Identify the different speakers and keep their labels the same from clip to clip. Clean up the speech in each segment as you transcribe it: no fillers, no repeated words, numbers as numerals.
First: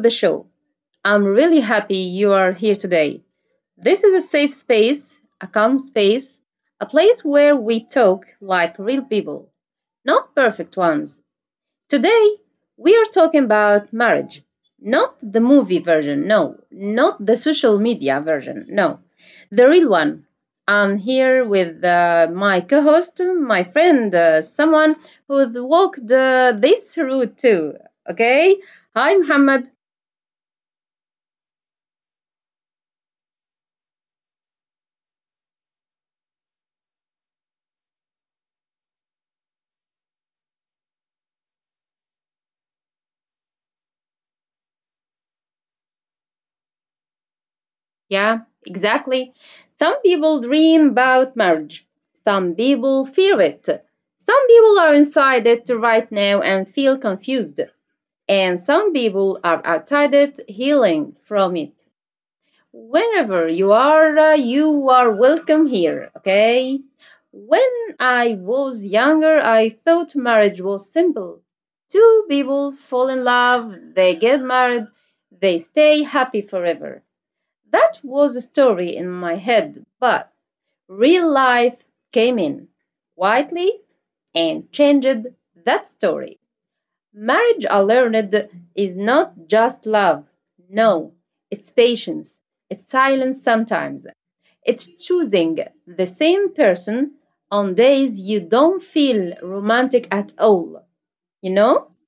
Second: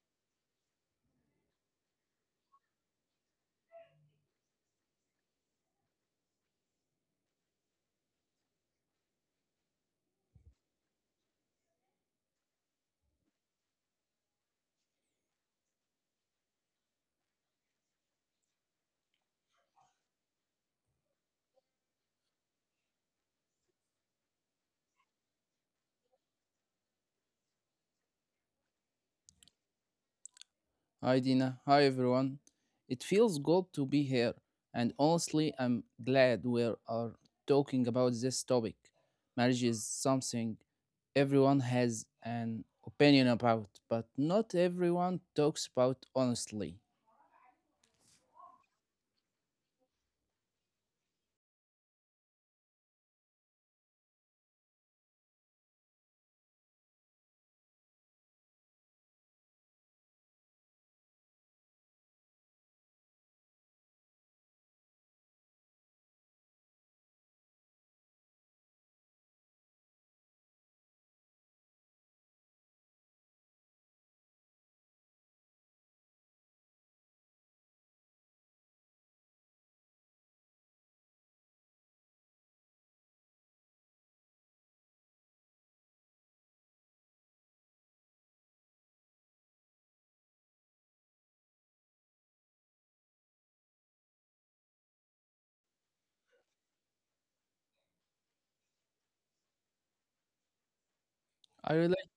Speaker 1: the show. I'm really happy you are here today. This is a safe space, a calm space, a place where we talk like real people, not perfect ones. Today, we are talking about marriage. Not the movie version, no. Not the social media version, no. The real one. I'm here with my co host, my friend, someone who's walked this route too. Okay? Hi, Muhammad.
Speaker 2: Hi Dina, hi everyone. It feels good to be here, and honestly, I'm glad we are talking about this topic. Marriage is something everyone has an opinion about, but not everyone talks about honestly.
Speaker 1: Yeah, exactly. Some people dream about marriage, some people fear it. Some people are inside it right now and feel confused, and some people are outside healing from it. Wherever you are welcome here, okay? When I was younger, I thought marriage was simple. Two people fall in love, they get married, they stay happy forever. That was a story in my head, but real life came in quietly and changed that story. Marriage, I learned, is not just love. No, it's patience, it's silence sometimes. It's choosing the same person on days you don't feel romantic at all, you
Speaker 2: I
Speaker 1: know?
Speaker 2: relate,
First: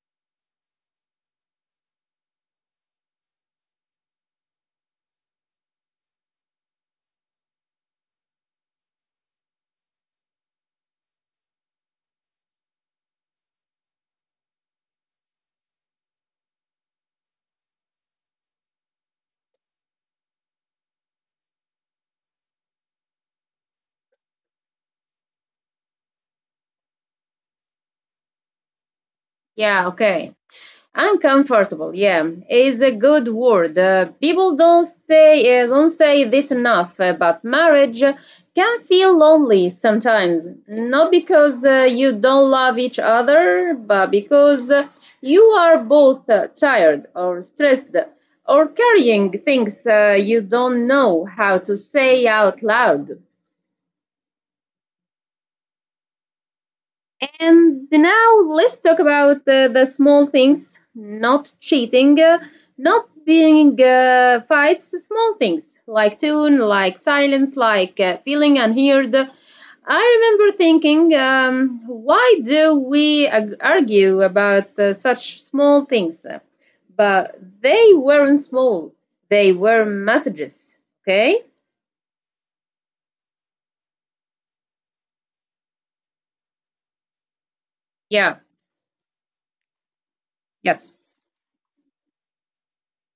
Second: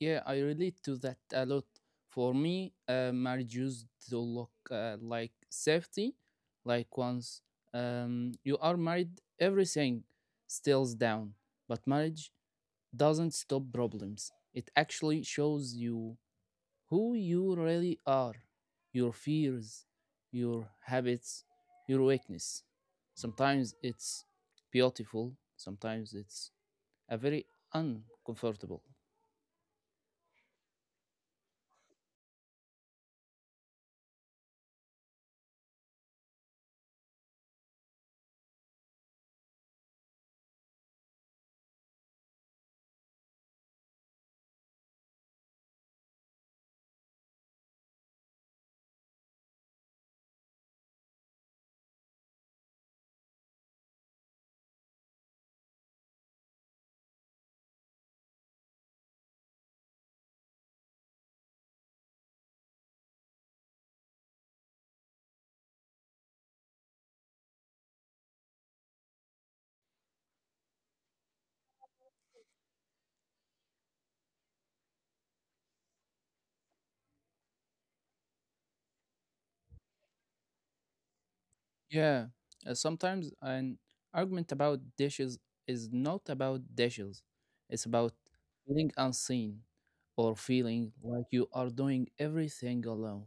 Speaker 2: yeah, I relate to that a lot. For me, marriage used to look like safety, like once you are married, everything stills down, but marriage doesn't stop problems. It actually shows you who you really are, your fears, your habits, your weakness. Sometimes it's beautiful, sometimes it's a very uncomfortable.
Speaker 1: Yeah, okay. Uncomfortable, yeah, is a good word. People don't say don't say this enough, but marriage can feel lonely sometimes. Not because you don't love each other, but because you are both tired or stressed or carrying things you don't know how to say out loud. And now let's talk about the small things, not cheating, not being fights, small things like tune, like silence, like feeling unheard. I remember thinking, why do we argue about such small things? But they weren't small, they were messages. Okay?
Speaker 2: Yeah, sometimes an argument about dishes is not about dishes, it's about
Speaker 1: Yeah,
Speaker 2: feeling unseen or feeling
Speaker 1: yes.
Speaker 2: like you are doing everything alone.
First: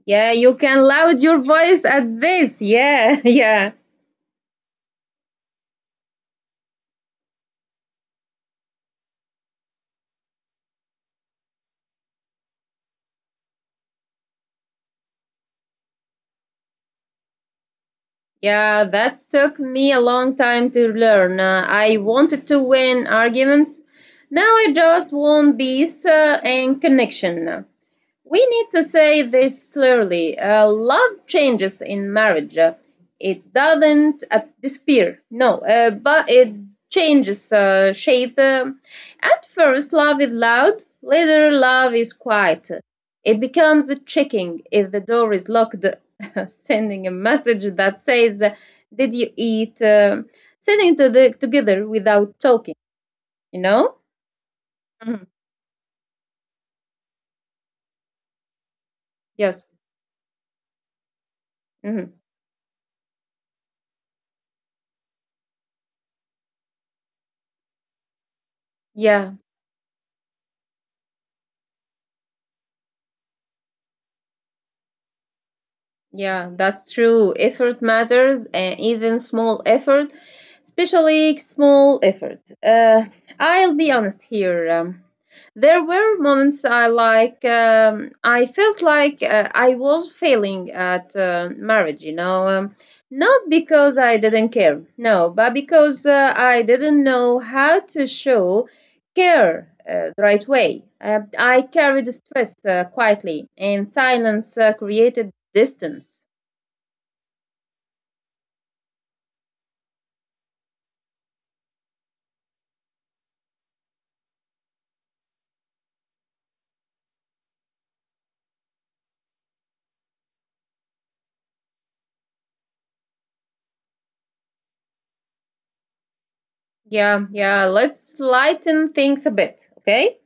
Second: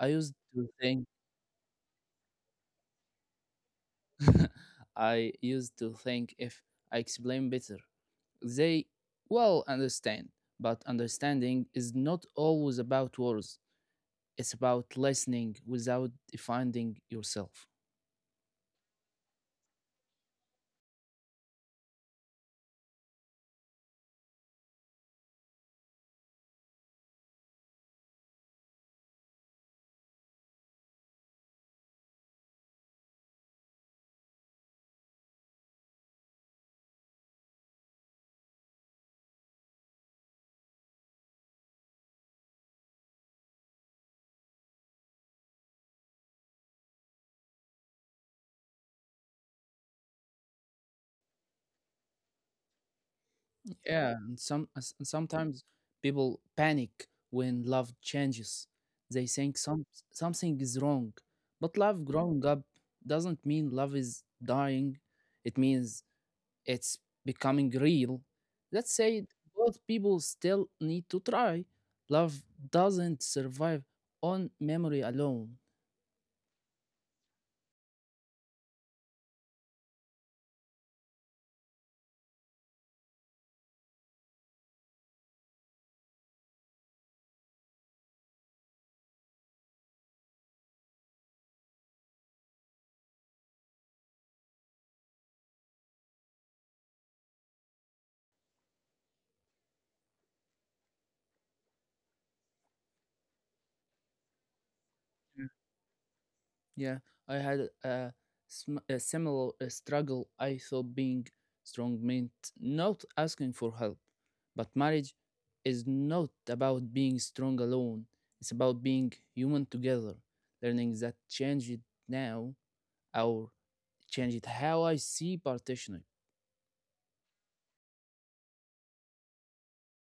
Speaker 2: I
Speaker 1: Yeah,
Speaker 2: used
Speaker 1: you
Speaker 2: to
Speaker 1: can
Speaker 2: think
Speaker 1: loud your voice at this. Yeah, yeah.
Speaker 2: I used to think if I explain better, they will understand. But understanding is not always about words. It's about listening without defining yourself.
Speaker 1: Yeah, that took me a long time to learn. I wanted to win arguments. Now I just want peace and connection. We need to say this clearly. Love changes in marriage. It doesn't disappear, no, but it changes shape. At first, love is loud, later, love is quiet. It becomes a checking if the door is locked, sending a message that says, did you eat? Sitting together without talking, you know?
Speaker 2: Yeah, and
Speaker 1: Mhm.
Speaker 2: sometimes people panic when love changes. They think
Speaker 1: Yes.
Speaker 2: something is wrong. But love
Speaker 1: Mhm.
Speaker 2: growing up doesn't mean love is dying. It means it's becoming real. Let's say
Speaker 1: Yeah.
Speaker 2: both people still need to try. Love doesn't survive on memory alone.
Speaker 1: Yeah, that's true. Effort matters, and even small effort, especially small effort. I'll be honest here. There were moments I felt like I was failing at marriage. You know, not because I didn't care, no, but because I didn't know how to show care the right way. I carried stress quietly, and silence created
Speaker 2: Mm.
Speaker 1: distance.
Speaker 2: Yeah, I had a, a similar struggle. I thought being strong meant not asking for help, but marriage is not about being strong alone. It's about being human together. Learning that changed now, or changed how I see partnership.
Speaker 1: Yeah, yeah, let's lighten things a bit, okay?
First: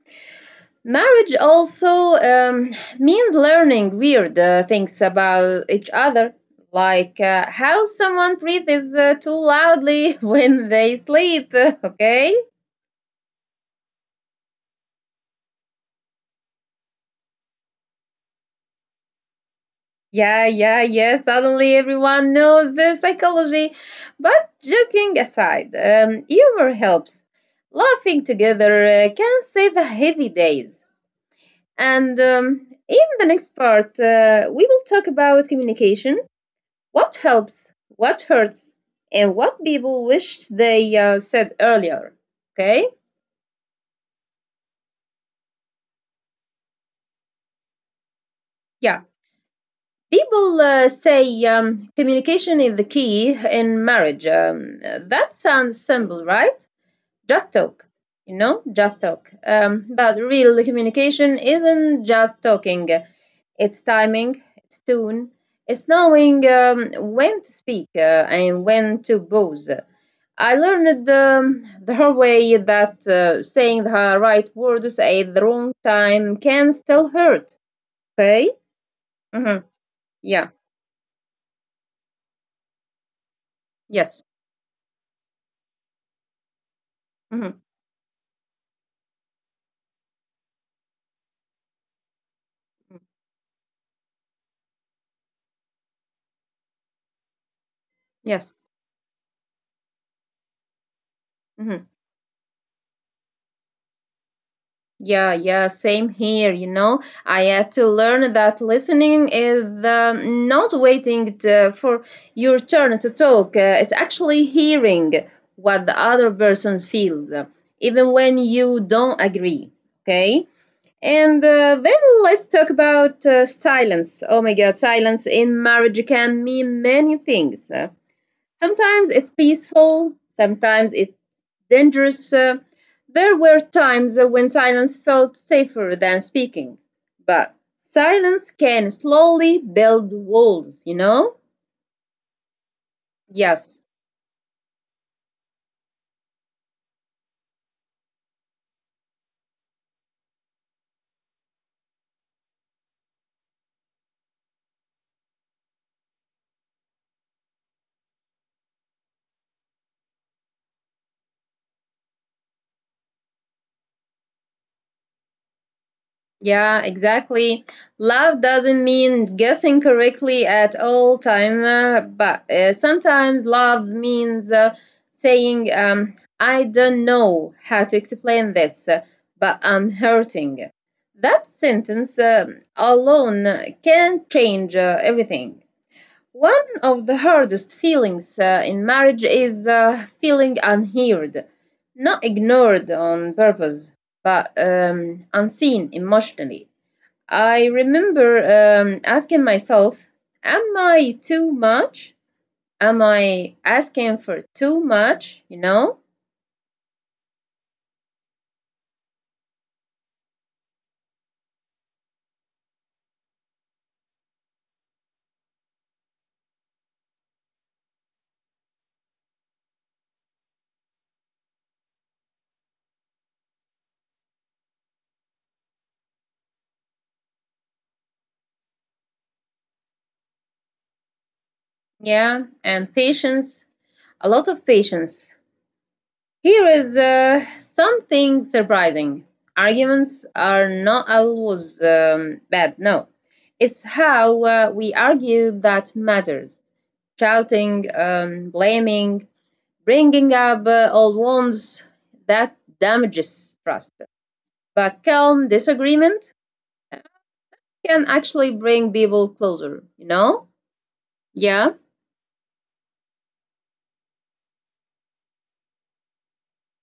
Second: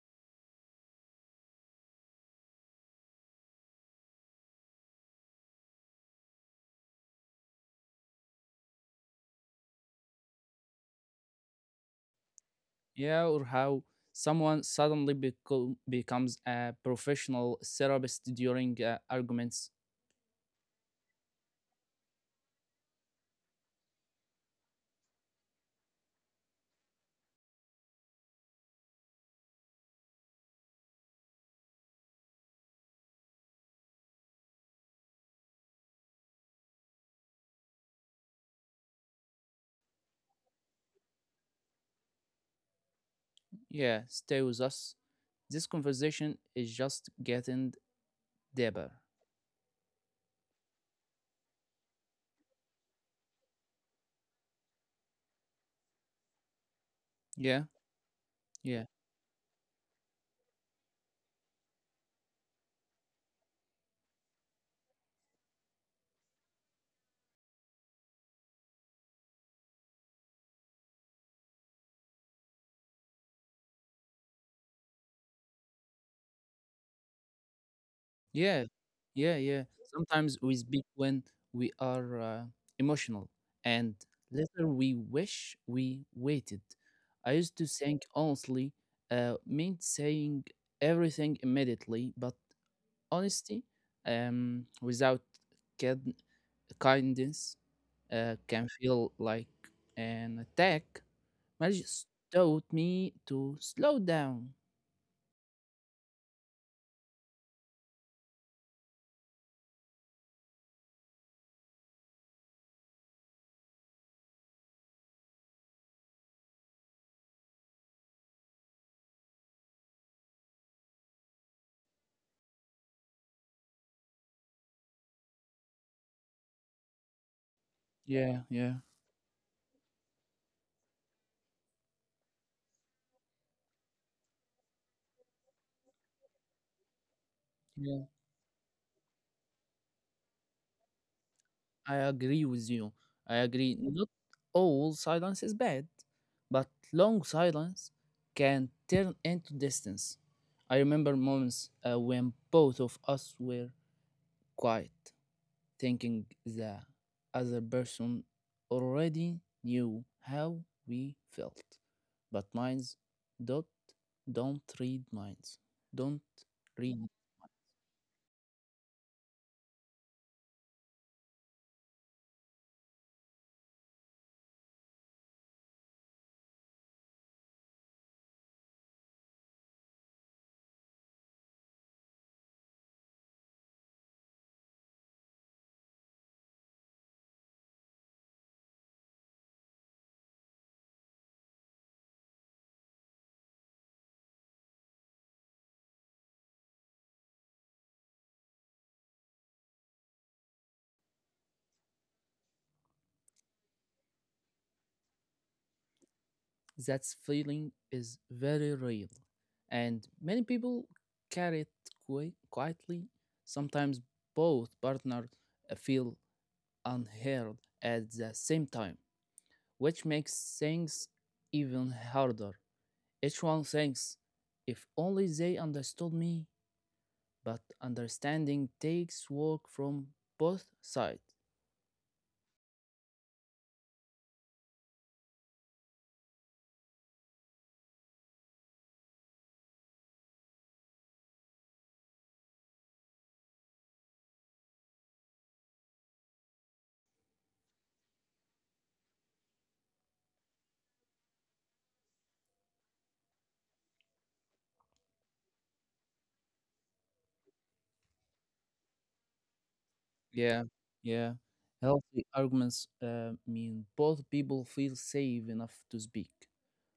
Speaker 1: Marriage also um, means learning weird things about each other, like how someone breathes too loudly when they sleep, okay?
Speaker 2: Yeah, or how someone becomes a professional therapist during arguments.
Speaker 1: Yeah, yeah, yeah, suddenly everyone knows the psychology. But joking aside, humor helps. Laughing together can save heavy days. And in the next part, we will talk about communication, what helps, what hurts, and what people wished they said earlier. Okay?
Speaker 2: Yeah, stay with us. This conversation is just getting deeper.
Speaker 1: Yeah. People say communication is the key in marriage. That sounds simple, right?
Speaker 2: Yeah,
Speaker 1: Just talk, you know,
Speaker 2: yeah,
Speaker 1: just talk. But real communication isn't just talking. It's timing, it's tune, it's knowing when to speak and when to pause. I learned the hard way that saying the right words at the wrong time can still hurt. Okay?
Speaker 2: yeah, yeah, yeah.
Speaker 1: hmm
Speaker 2: Sometimes we
Speaker 1: Yeah.
Speaker 2: speak when we are emotional, and
Speaker 1: Yes.
Speaker 2: later we wish we waited. I used
Speaker 1: hmm
Speaker 2: to think honestly, meant saying everything immediately, but honesty, without kid- kindness,
Speaker 1: Yes.
Speaker 2: can feel like an attack.
Speaker 1: Mhm.
Speaker 2: Marriage taught me to slow down.
Speaker 1: Yeah, yeah, same here. You know, I had to learn that listening is not waiting for your turn to talk. It's actually hearing what the other person feels, even when you don't agree. Okay. And then let's talk about silence. Oh my God, silence in marriage can mean many things.
Speaker 2: Yeah, yeah.
Speaker 1: Sometimes it's peaceful, sometimes it dangerous. There were times when silence felt safer than speaking, but
Speaker 2: Yeah,
Speaker 1: silence can slowly build walls, you know?
Speaker 2: I agree with you. I agree.
Speaker 1: Yes,
Speaker 2: Not all silence is bad, but long silence can turn into distance. I remember moments when both of us were quiet, thinking the other person already knew how we felt. But minds don't, don't read minds. Don't
Speaker 1: yeah,
Speaker 2: read.
Speaker 1: exactly. Love doesn't mean guessing correctly at all time, but sometimes love means saying, "I don't know how to explain this, but I'm hurting." That sentence alone can change everything. One of the hardest feelings in marriage is feeling unheard, not ignored on purpose, but unseen emotionally. I remember asking myself, am I too much? Am I asking for too much? You know?
Speaker 2: That feeling is very real. And many people carry it quietly. Sometimes both partners feel unheard at the same time, which makes things even harder. Each one thinks, if only they understood me, but understanding takes work from both sides.
Speaker 1: Yeah, and patience, a lot of patience. Here is something surprising, arguments are not always bad, no. It's how we argue that matters. Shouting, blaming, bringing up old wounds that damages trust. But calm disagreement uh, can actually bring people closer, you know?
Speaker 2: Yeah, yeah.
Speaker 1: Yeah,
Speaker 2: Healthy arguments mean both people feel safe enough to speak.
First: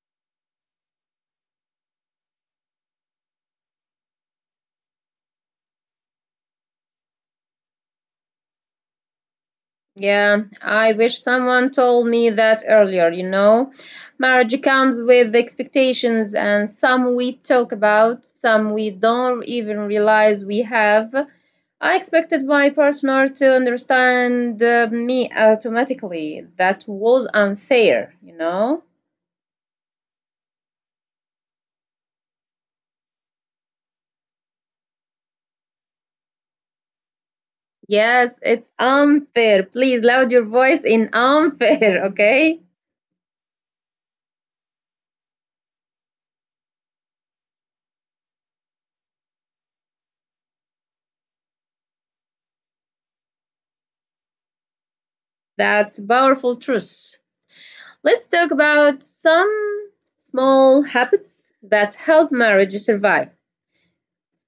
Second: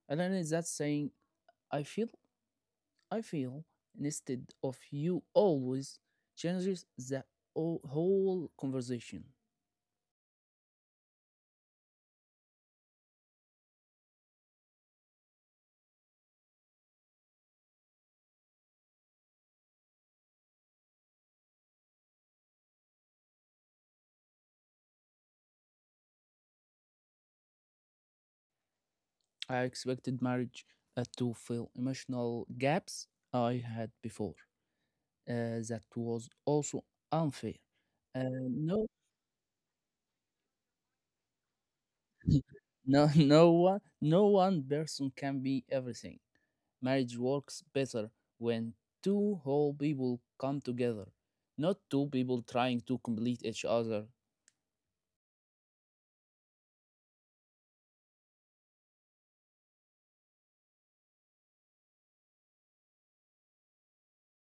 Speaker 2: And then is that saying, I feel, I feel, instead of you always changes the whole conversation.
Speaker 1: yeah. I wish someone told me that earlier, you know? Marriage comes with expectations, and some we talk about, some we don't even realize we have. I expected my partner to understand me automatically. That was unfair, you know?
Speaker 2: I expected marriage to fill emotional gaps I had before. That was also unfair. Uh,
Speaker 1: Yes, it's
Speaker 2: no,
Speaker 1: unfair. Please loud your voice in unfair, okay?
Speaker 2: no, no one person can be everything. Marriage works better when two whole people come together, not two people trying to complete each other.
Speaker 1: That's a powerful truth. Let's talk about some small habits that help marriage survive.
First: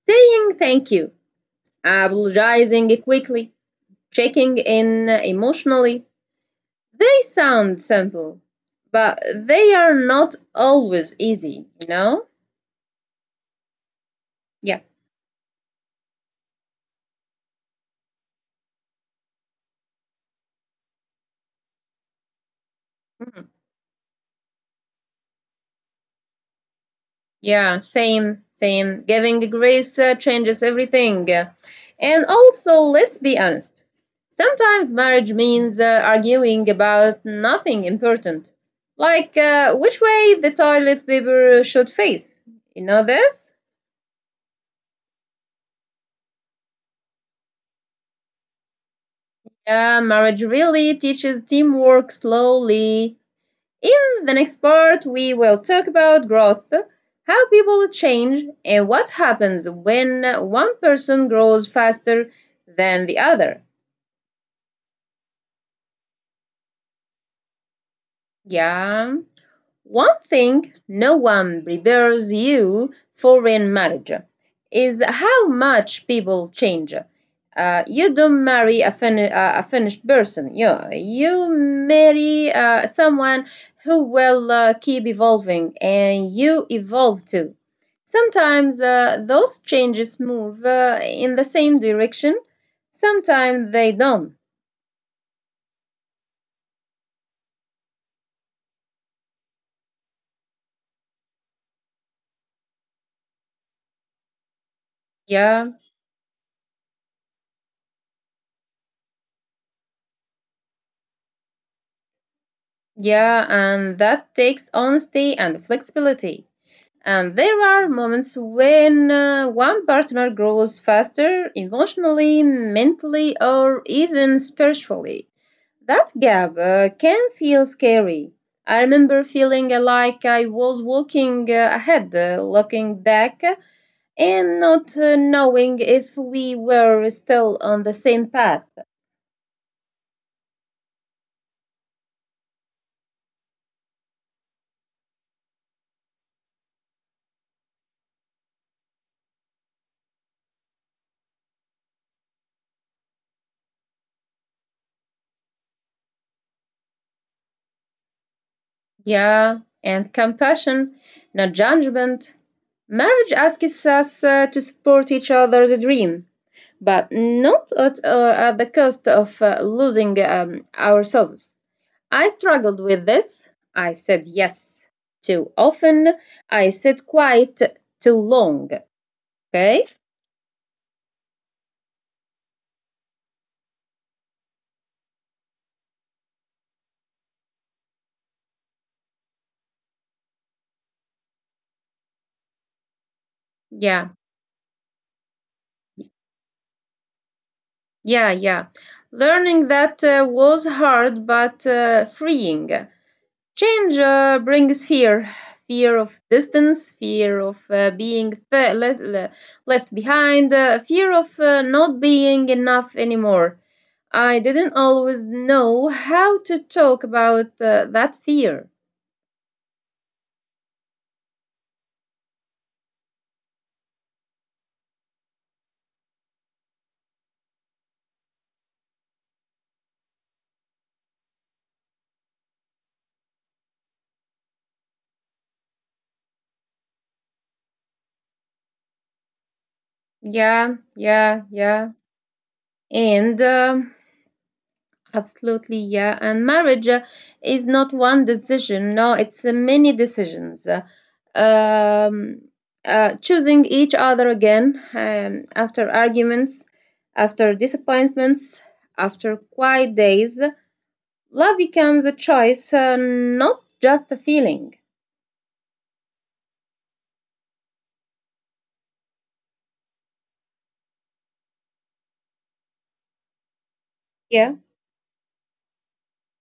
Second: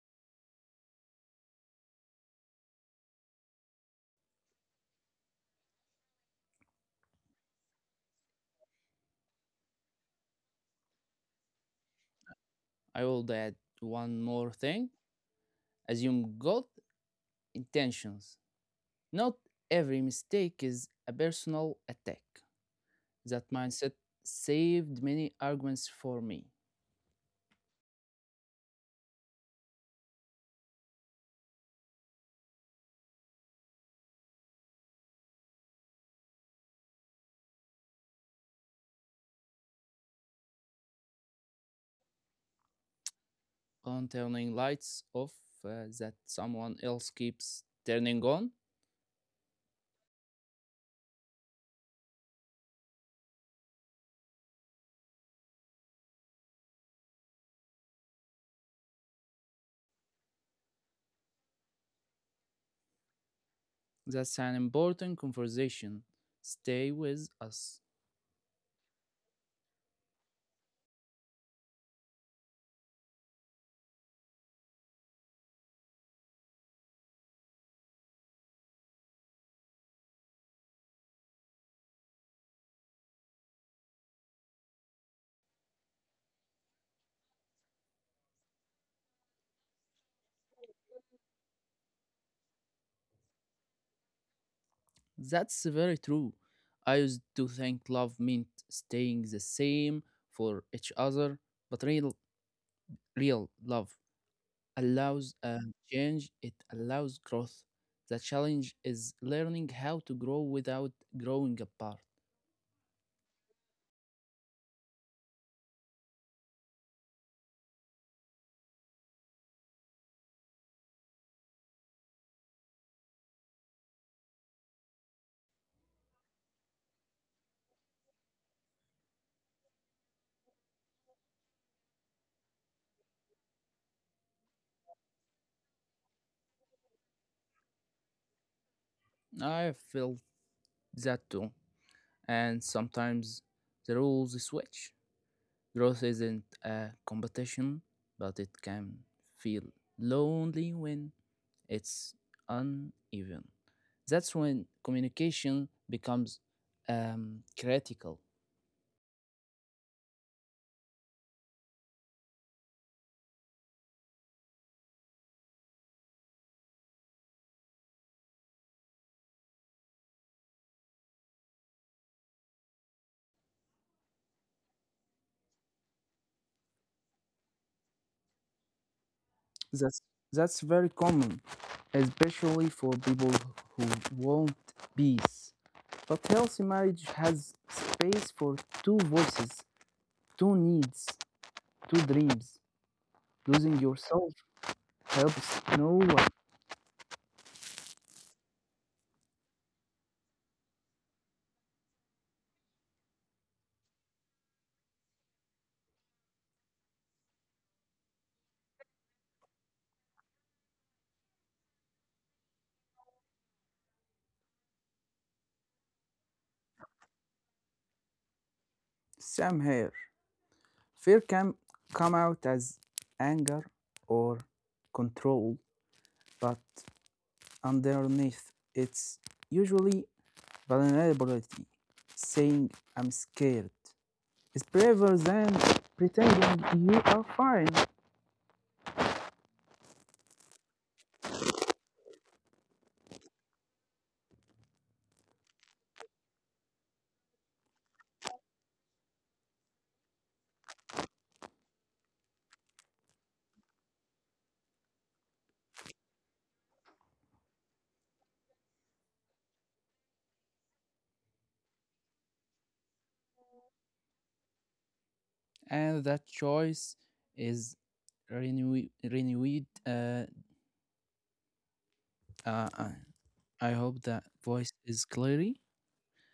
Speaker 1: Saying thank you, apologizing quickly, checking in emotionally. They sound simple, but they are not always easy, you know?
Speaker 2: I will add one more
Speaker 1: Yeah.
Speaker 2: thing: assume good intentions. Not every mistake is a personal attack.
Speaker 1: Mhm.
Speaker 2: That mindset saved many arguments for me.
Speaker 1: Yeah, same, same. Giving grace changes everything. And also, let's be honest. Sometimes marriage means arguing about nothing important, like which way the toilet paper should face. You know this?
Speaker 2: On turning lights off that someone else keeps turning on.
Speaker 1: Yeah, marriage really teaches teamwork slowly. In the next part, we will talk about growth, how people change, and what happens when one person grows faster than the other.
Speaker 2: That's an important conversation. Stay with us.
Speaker 1: Yeah. One thing no one prepares you for in marriage is how much people change. You don't marry a finished person. You marry someone who will keep evolving and you evolve too. Sometimes those changes move in the same direction, sometimes they don't.
Speaker 2: That's very true. I used to think love meant staying the same for each other, but real love allows
Speaker 1: Yeah,
Speaker 2: change, it allows growth. The challenge is learning how to grow without growing apart.
Speaker 1: yeah, and that takes honesty and flexibility. And there are moments when one partner grows faster emotionally, mentally, or even spiritually. That gap can feel scary. I remember feeling like I was walking ahead, looking back, and not knowing if we were still on the same path.
Speaker 2: I felt that too. And sometimes the rules switch. Growth isn't a competition, but it can feel lonely when it's uneven. That's when communication becomes critical.
Speaker 1: Yeah, and compassion, not judgment. Marriage asks us to support each other's dream but not at the cost of losing ourselves. I struggled with this. I said yes too often. I said quite too long. Okay?
Speaker 2: That's that's very common, especially for people who want peace. But healthy marriage has space for two voices, two needs, two dreams. Losing
Speaker 1: Yeah,
Speaker 2: yourself helps no one.
Speaker 1: yeah, yeah. Learning that was hard but freeing. Change brings fear, fear of distance, fear of left, left behind, fear of not being enough anymore. I didn't always know how to talk about that fear.
Speaker 2: Same here. Fear can come out as anger or control, but underneath it's usually vulnerability. Saying I'm scared is braver than pretending you are fine.
Speaker 1: Yeah, yeah, yeah. And absolutely, yeah. And marriage is not one decision. No, it's many decisions. Um, Choosing each other again after arguments, after disappointments, after quiet days. Love becomes a choice, not just a feeling.
Speaker 2: And that choice is renewed. Uh, uh, I hope that
Speaker 1: Yeah.
Speaker 2: voice is clearly.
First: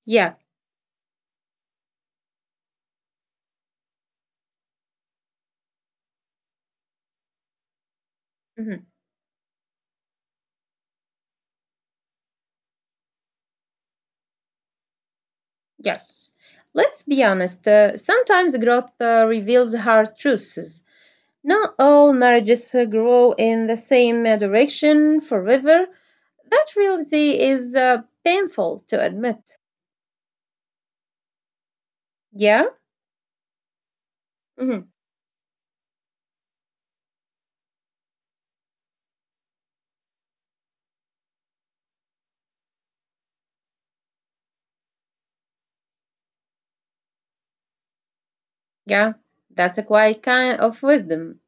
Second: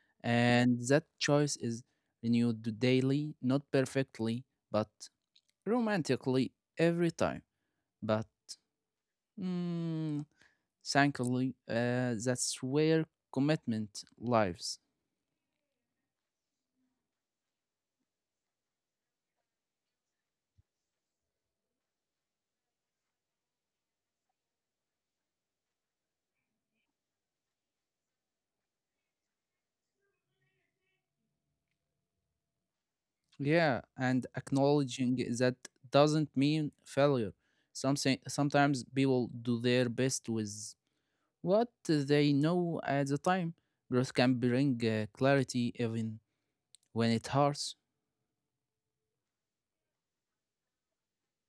Speaker 1: Yeah.
Speaker 2: And that choice is renewed daily, not perfectly, but romantically every time, but
Speaker 1: Mhm.
Speaker 2: mm, thankfully, that's where commitment lives.
Speaker 1: Yes. Let's be honest. Sometimes growth reveals hard truths. Not all marriages grow in the same direction forever. That reality is painful to admit. Yeah?
Speaker 2: Yeah, and
Speaker 1: Mhm.
Speaker 2: acknowledging that doesn't mean failure. Something sometimes people do their best with what they know at the time. Growth can bring clarity even when it hurts.
Speaker 1: Yeah, that's a quiet kind of wisdom.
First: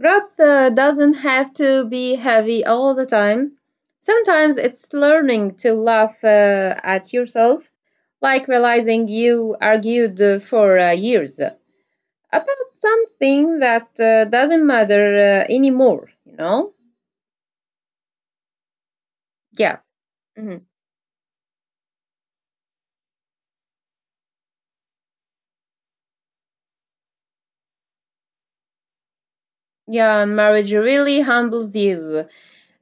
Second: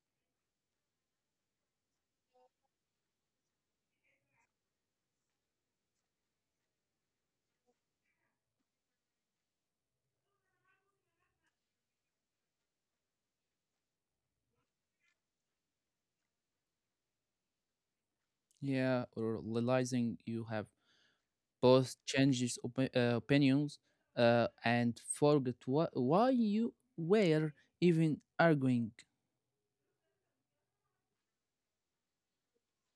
Speaker 1: Growth doesn't have to be heavy all the time. Sometimes it's learning to laugh at yourself, like realizing you argued for years about something that doesn't matter anymore, you know?
Speaker 2: Yeah, or
Speaker 1: Yeah.
Speaker 2: realizing you have
Speaker 1: Mhm.
Speaker 2: opinions and forget why you were even arguing.
Speaker 1: Yeah, marriage really humbles you.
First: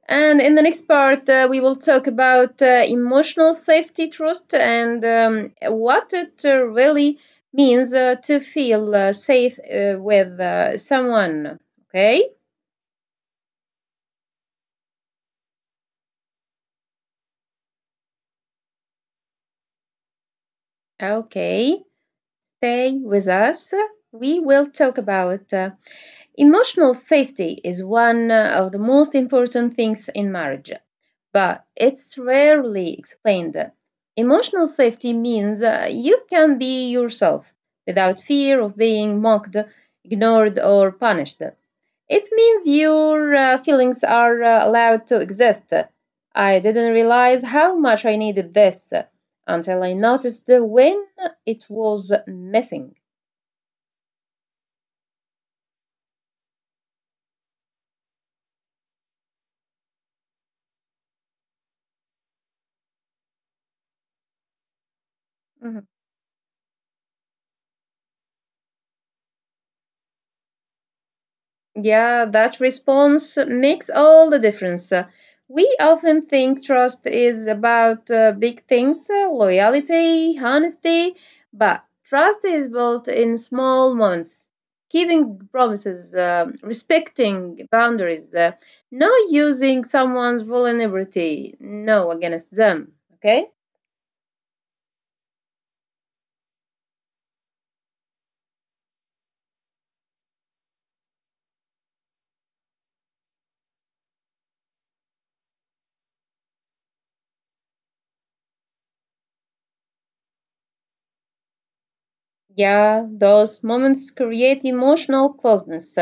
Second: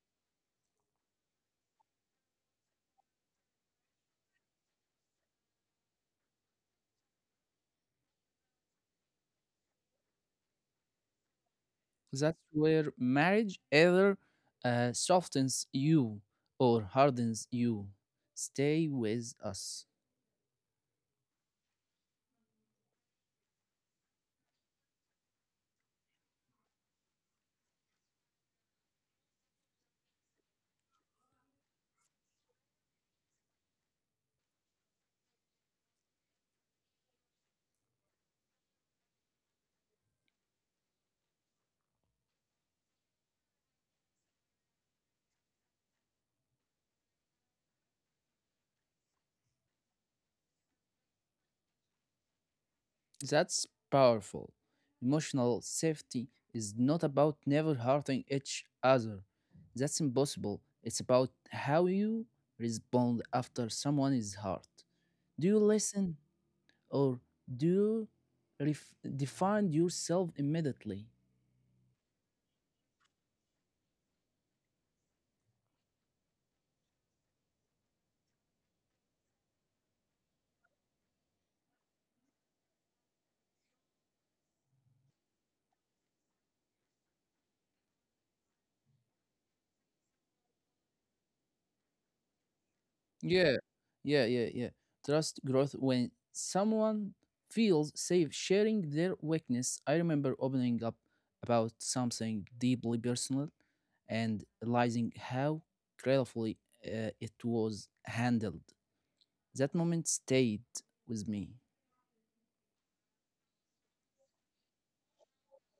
Speaker 1: And in the next part, we will talk about emotional safety, trust, and what it really means to feel safe with someone. Okay?
Speaker 2: That's where marriage either softens you or hardens you. Stay with us.
Speaker 1: Okay. Stay with us. We will talk about emotional safety is one of the most important things in marriage, but it's rarely explained. Emotional safety means you can be yourself without fear of being mocked, ignored, or punished. It means your feelings are allowed to exist. I didn't realize how much I needed this until I noticed when it was missing.
Speaker 2: That's powerful. Emotional safety is not about never hurting each other. That's impossible. It's about how you respond after someone is hurt. Do you listen? Or do you define yourself immediately?
Speaker 1: Yeah, that response makes all the difference. We often think trust is about big things, loyalty, honesty, but trust is built in small moments. Keeping promises, respecting boundaries, not using someone's vulnerability, no, against them. Okay?
Speaker 2: Yeah, yeah, yeah, yeah. Trust growth when someone feels safe sharing their weakness. I remember opening up about something deeply personal and realizing how carefully it was handled. That moment stayed with me.
Speaker 1: Yeah, those moments create emotional closeness.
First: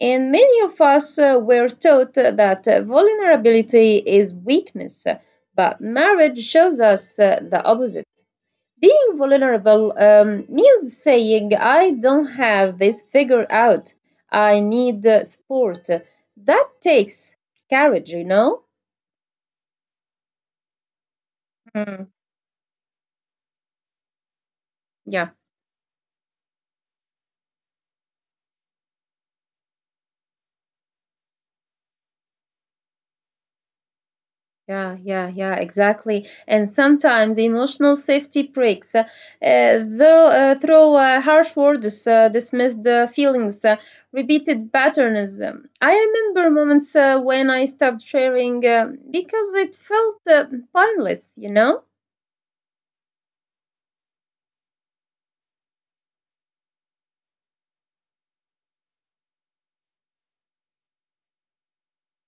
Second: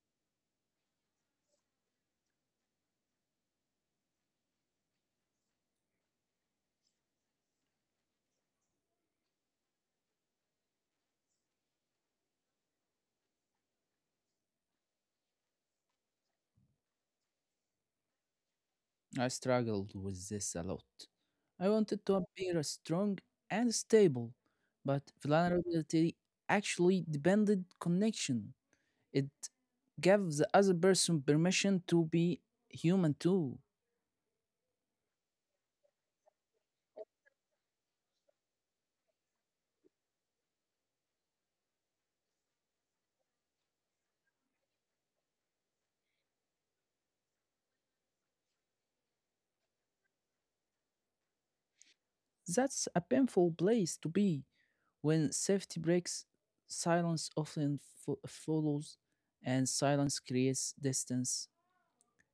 Speaker 1: And many of us were taught that vulnerability is weakness, but marriage shows us the opposite. Being vulnerable means saying, I don't have this figured out, I need support. That takes courage, you know?
Speaker 2: I struggled with this a lot. I wanted
Speaker 1: Mm,
Speaker 2: to appear strong and stable, but
Speaker 1: yeah.
Speaker 2: vulnerability actually depended connection. It gave the other person permission to be human too.
Speaker 1: Yeah, yeah, yeah, exactly. And sometimes emotional safety breaks, though through harsh words, dismissed feelings, repeated patterns. I remember moments when I stopped sharing because it felt pointless, you know.
Speaker 2: That's a painful place to be when safety breaks, silence often follows, and silence creates distance.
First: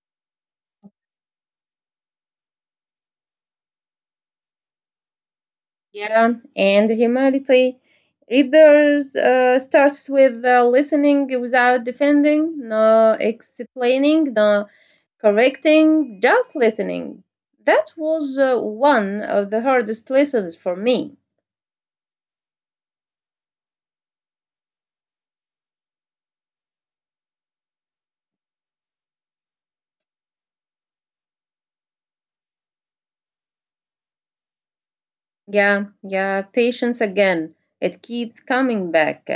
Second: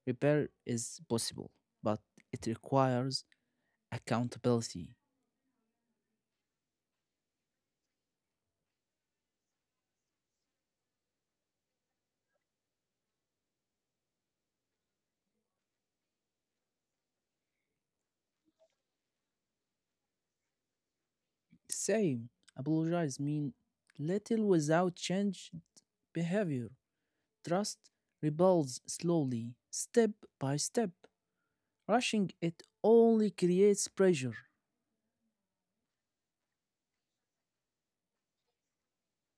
Speaker 2: Repair is possible, but it requires accountability.
Speaker 1: Yeah, and humility repairs starts with listening without defending, no explaining, no correcting, just listening. That was one of the hardest lessons for me.
Speaker 2: Same. Apologize mean little without change behavior. Trust rebuilds slowly, step by step. Rushing it only creates pressure.
Speaker 1: Yeah, yeah, patience again. It keeps coming back.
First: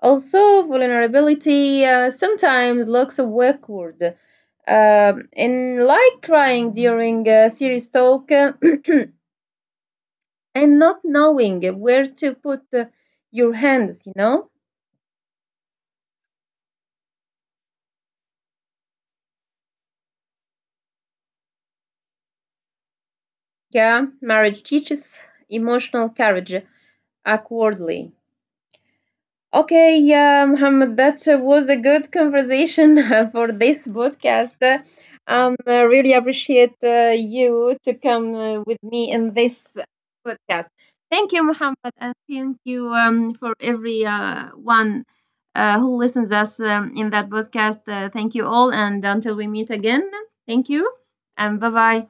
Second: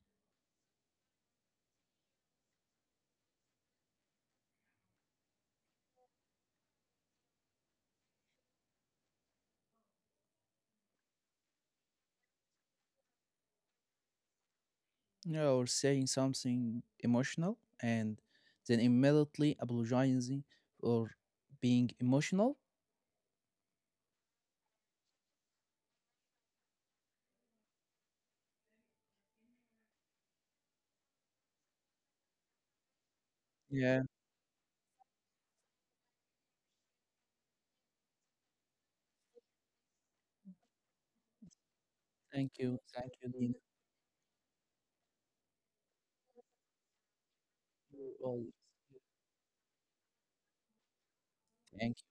Speaker 1: Also, vulnerability sometimes looks awkward. And like crying during a serious talk and not knowing where to put your hands, you know?
Speaker 2: Yeah, or saying something emotional and then immediately apologizing or being emotional.
Speaker 1: Yeah, marriage teaches emotional courage awkwardly. Okay, yeah, Muhammad, that was a good conversation for this
Speaker 2: Yeah.
Speaker 1: podcast. I really appreciate you to come with me in this podcast. Thank you, Muhammad, and thank
Speaker 2: Thank you.
Speaker 1: you
Speaker 2: Thank you,
Speaker 1: for
Speaker 2: Dina.
Speaker 1: every one who listens us in that podcast.
Speaker 2: You
Speaker 1: Thank you
Speaker 2: always.
Speaker 1: all, and until we meet again, thank you, and bye
Speaker 2: Thank
Speaker 1: bye.